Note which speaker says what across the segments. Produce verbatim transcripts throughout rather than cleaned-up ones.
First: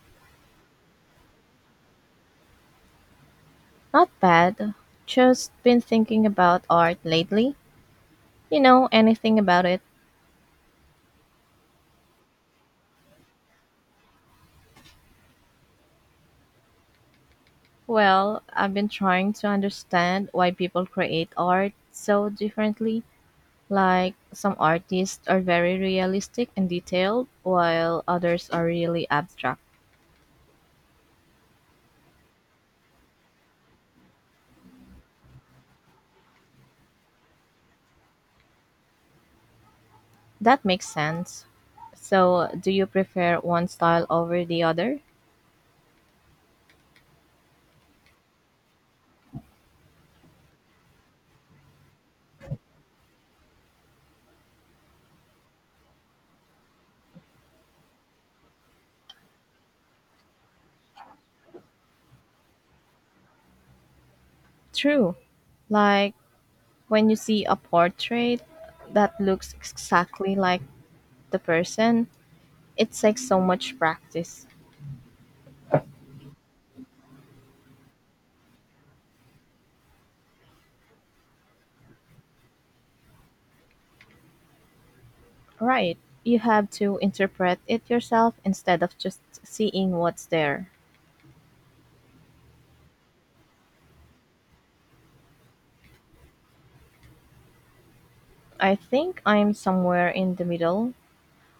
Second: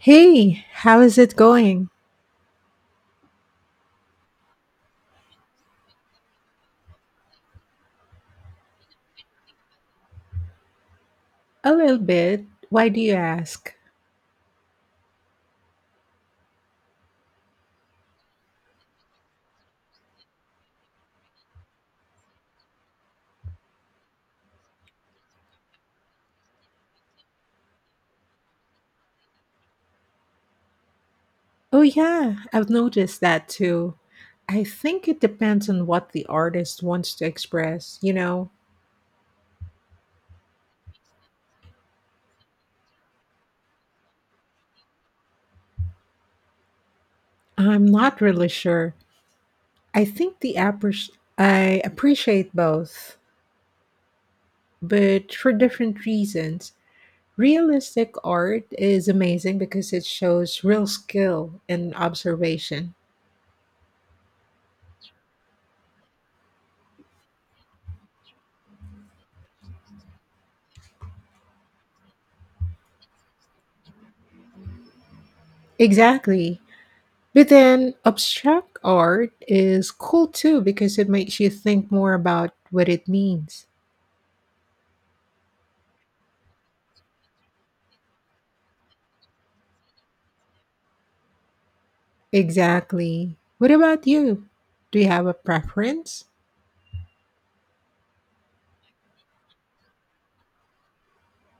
Speaker 1: Hey, how is it going?
Speaker 2: Not bad. Just been thinking about art lately. You know anything about it?
Speaker 1: A little bit. Why do you ask?
Speaker 2: Well, I've been trying to understand why people create art so differently. Like, some artists are very realistic and detailed, while others are really abstract.
Speaker 1: Oh, yeah, I've noticed that too. I think it depends on what the artist wants to express, you know?
Speaker 2: That makes sense. So, do you prefer one style over the other?
Speaker 1: I'm not really sure. I think the appre- I appreciate both, but for different reasons. Realistic art is amazing because it shows real skill and observation.
Speaker 2: True. Like, when you see a portrait that looks exactly like the person, it takes so much practice.
Speaker 1: Exactly. But then abstract art is cool too because it makes you think more about what it means.
Speaker 2: Right. You have to interpret it yourself instead of just seeing what's there.
Speaker 1: Exactly. What about you? Do you have a preference?
Speaker 2: I think I'm somewhere in the middle.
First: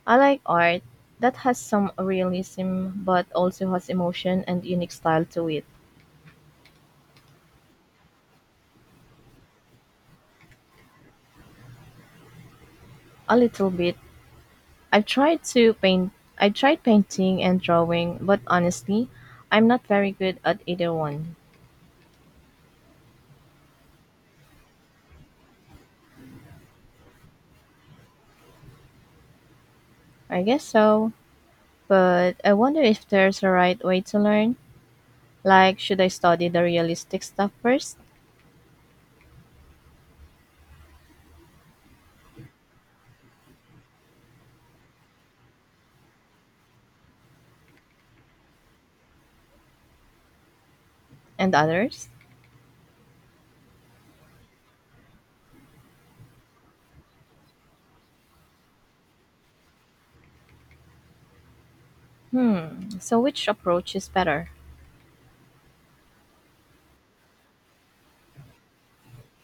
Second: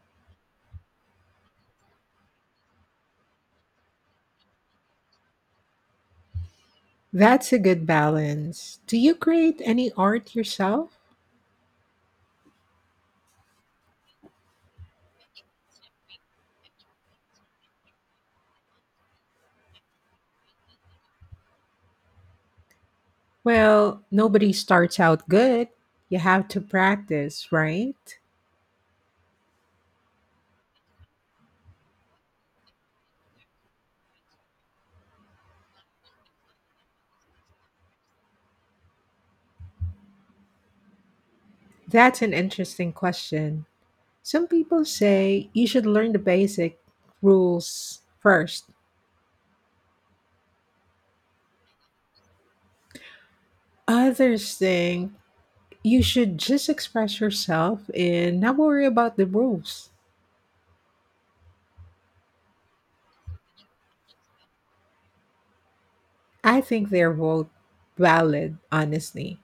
Speaker 2: I like art that has some realism but also has emotion and unique style to it.
Speaker 1: That's a good balance. Do you create any art yourself?
Speaker 2: A little bit. I've tried to paint I tried painting and drawing, but honestly, I'm not very good at either one.
Speaker 1: Well, nobody starts out good. You have to practice, right?
Speaker 2: I guess so. But I wonder if there's a right way to learn. Like, should I study the realistic stuff first
Speaker 1: That's an interesting question. Some people say you should learn the basic rules first.
Speaker 2: and others?
Speaker 1: Others think you should just express yourself and not worry about the rules.
Speaker 2: Hmm, so which approach is better?
Speaker 1: I think they're both valid, honestly.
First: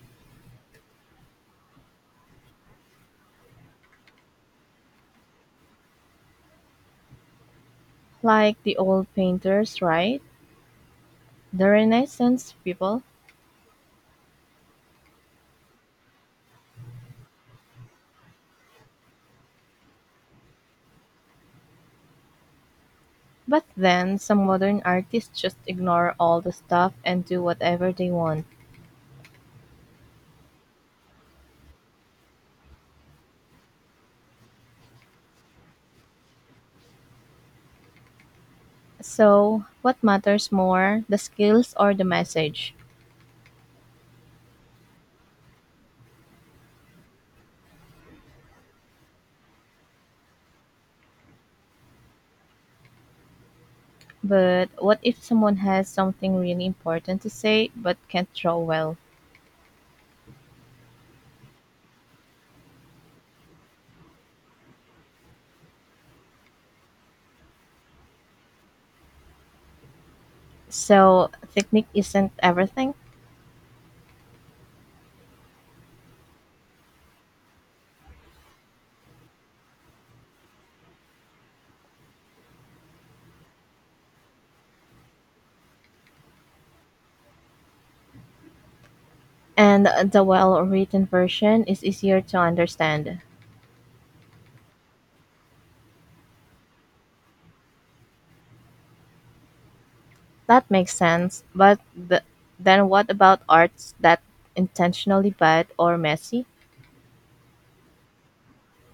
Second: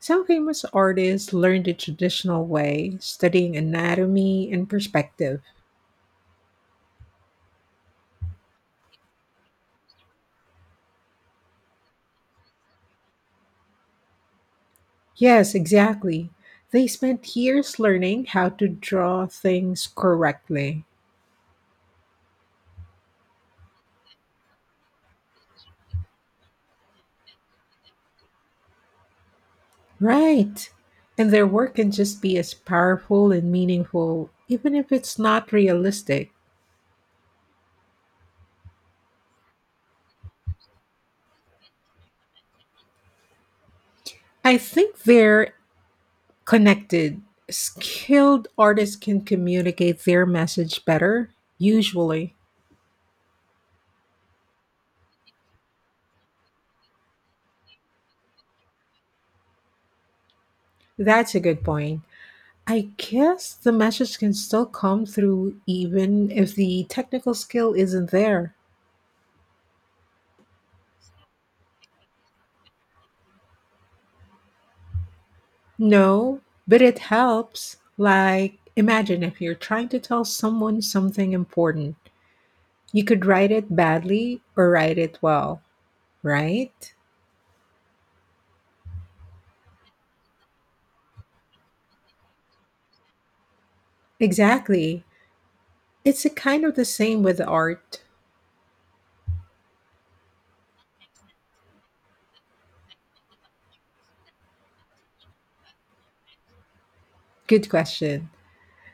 Speaker 1: Some famous artists learned the traditional way, studying anatomy and perspective.
Speaker 2: Like the old painters, right? The Renaissance people?
Speaker 1: Yes, exactly. They spent years learning how to draw things correctly.
Speaker 2: But then some modern artists just ignore all the stuff and do whatever they want.
Speaker 1: Right. And their work can just be as powerful and meaningful, even if it's not realistic.
Speaker 2: So, what matters more, the skills or the message?
Speaker 1: I think they're connected. Skilled artists can communicate their message better, usually.
Speaker 2: But what if someone has something really important to say but can't draw well?
Speaker 1: That's a good point. I guess the message can still come through even if the technical skill isn't there.
Speaker 2: So, technique isn't everything?
Speaker 1: No, but it helps. Like, imagine if you're trying to tell someone something important. You could write it badly or write it well, right?
Speaker 2: And the well-written version is easier to understand.
Speaker 1: Exactly. It's a kind of the same with art.
Speaker 2: That makes sense. But th- then what about arts that intentionally bad or messy?
Speaker 1: Good question.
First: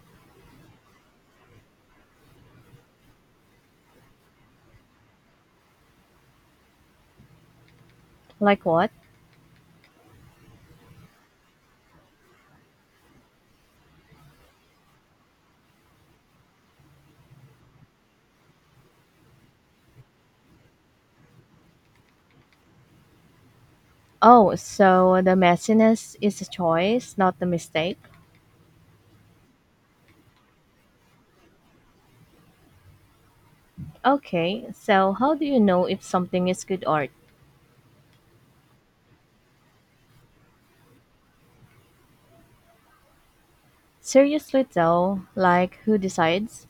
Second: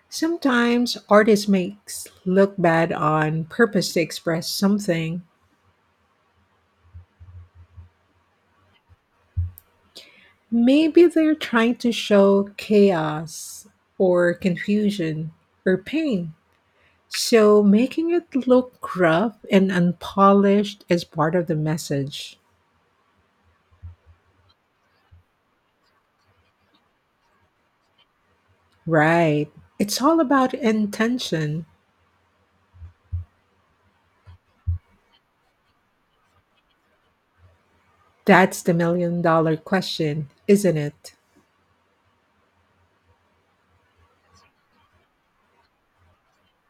Speaker 1: Sometimes artists makes look bad on purpose to express something.
Speaker 2: Like what?
Speaker 1: Maybe they're trying to show chaos or confusion or pain. So making it look rough and unpolished is part of the message.
Speaker 2: Oh, so the messiness is a choice, not a mistake.
Speaker 1: Right. It's all about intention.
Speaker 2: Okay, so how do you know if something is good art?
Speaker 1: That's the million dollar question, isn't it?
Speaker 2: Seriously though, like who decides?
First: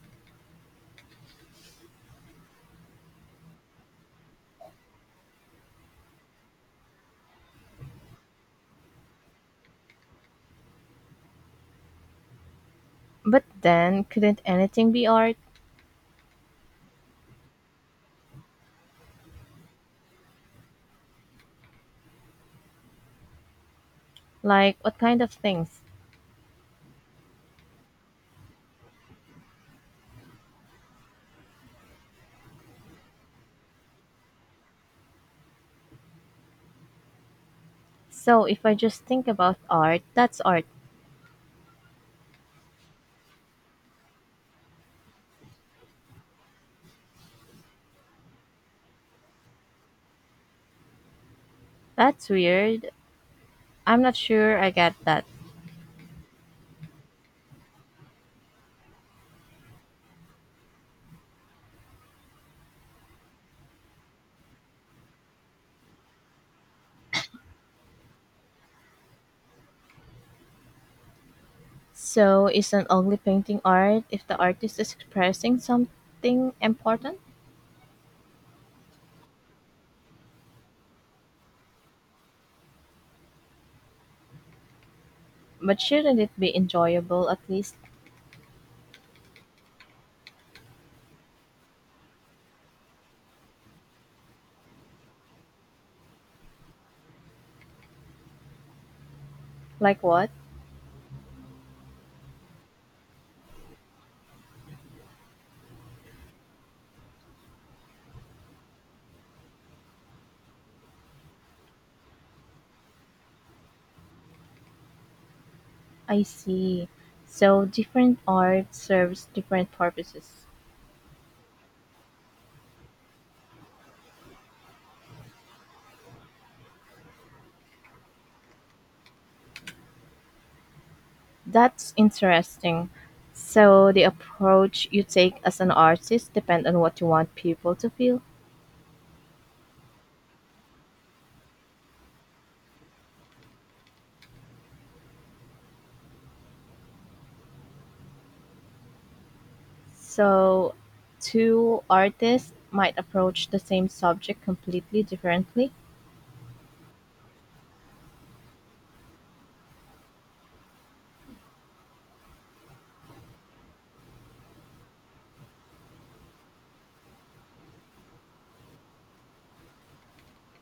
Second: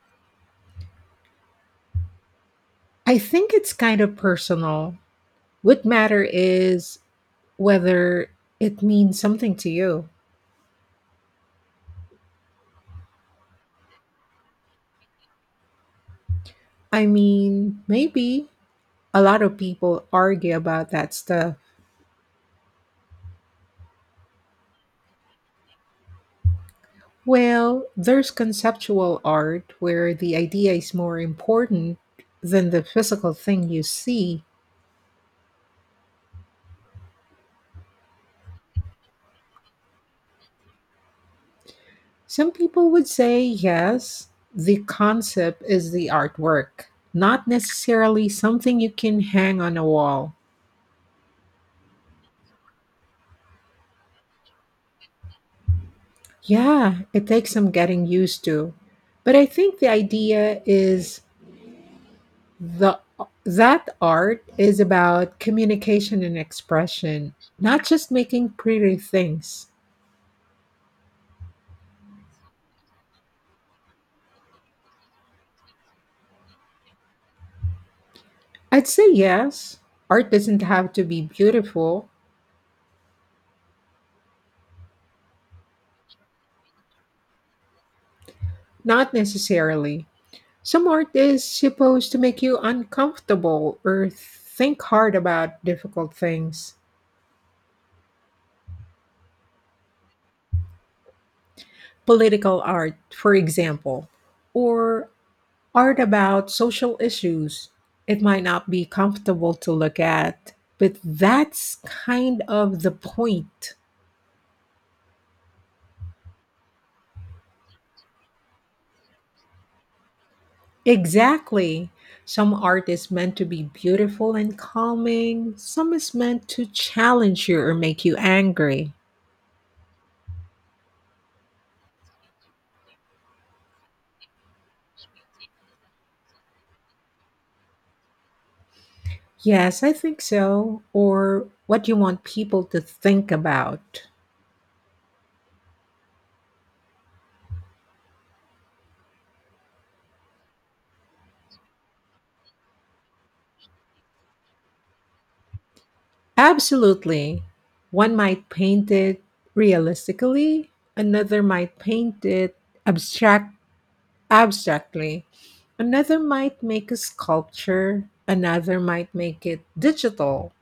Speaker 1: I think it's kind of personal. What matter is whether it means something to you.
Speaker 2: But then couldn't anything be art?
Speaker 1: I mean, maybe a lot of people argue about that stuff.
Speaker 2: Like what kind of things?
Speaker 1: Well, there's conceptual art where the idea is more important than the physical thing you see.
Speaker 2: So if I just think about art, that's art.
Speaker 1: Some people would say yes, the concept is the artwork, not necessarily something you can hang on a wall.
Speaker 2: That's weird. I'm not sure I get that.
Speaker 1: Yeah, it takes some getting used to. But I think the idea is the that art is about communication and expression, not just making pretty things.
Speaker 2: So, isn't only painting art if the artist is expressing something important?
Speaker 1: I'd say yes. Art doesn't have to be beautiful,
Speaker 2: But shouldn't it be enjoyable at least?
Speaker 1: not necessarily. Some art is supposed to make you uncomfortable or think hard about difficult things.
Speaker 2: Like what?
Speaker 1: Political art, for example, or art about social issues. It might not be comfortable to look at, but that's kind of the point.
Speaker 2: I see. So, different art serves different purposes.
Speaker 1: Exactly. Some art is meant to be beautiful and calming, some is meant to challenge you or make you angry.
Speaker 2: That's interesting. So, the approach you take as an artist depends on what you want people to feel.
Speaker 1: Yes, I think so. Or what you want people to think about.
Speaker 2: So, two artists might approach the same subject completely differently
Speaker 1: Absolutely. One might paint it realistically, another might paint it abstract abstractly. Another might make a sculpture, another might make it digital.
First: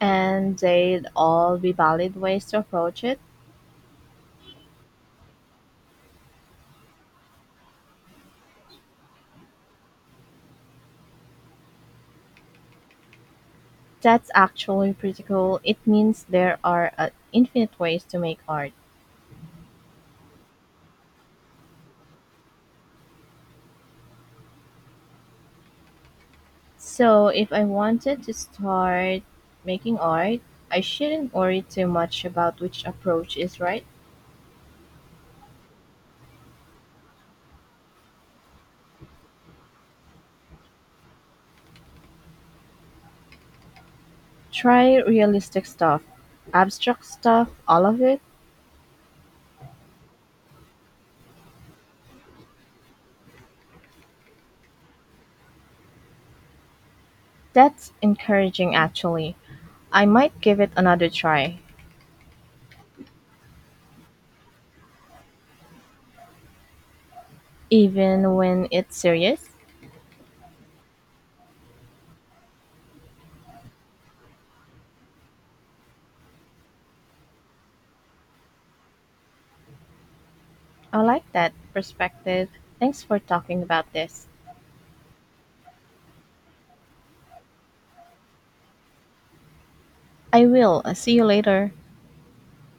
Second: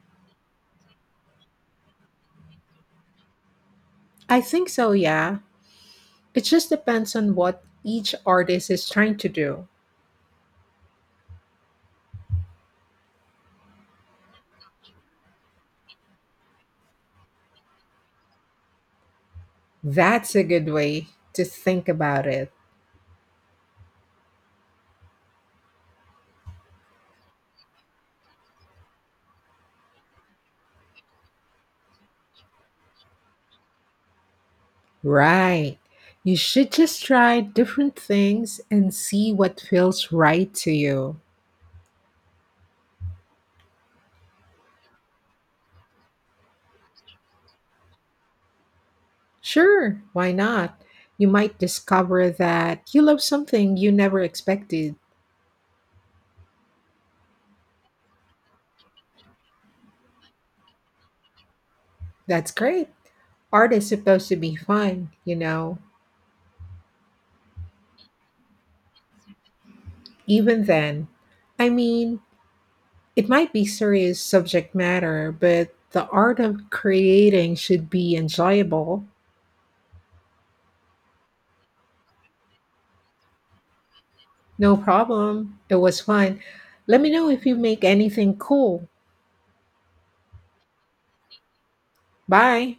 Speaker 2: and they'd all be valid ways to approach it.
Speaker 1: I think so, yeah. It just depends on what each artist is trying to do.
Speaker 2: That's actually pretty cool. It means there are uh, infinite ways to make art.
Speaker 1: That's a good way to think about it.
Speaker 2: So if I wanted to start making art, I shouldn't worry too much about which approach is right.
Speaker 1: Right. You should just try different things and see what feels right to you.
Speaker 2: Try realistic stuff, abstract stuff, all of it.
Speaker 1: Sure, why not? You might discover that you love something you never expected.
Speaker 2: That's encouraging actually. I might give it another try,
Speaker 1: That's great. Art is supposed to be fun, you know,
Speaker 2: even when it's serious.
Speaker 1: even then. I mean, it might be serious subject matter, but the art of creating should be enjoyable.
Speaker 2: I like that perspective. Thanks for talking about this.
Speaker 1: No problem. It was fun. Let me know if you make anything cool.
Speaker 2: I will. Uh, See you later.
Speaker 1: Bye.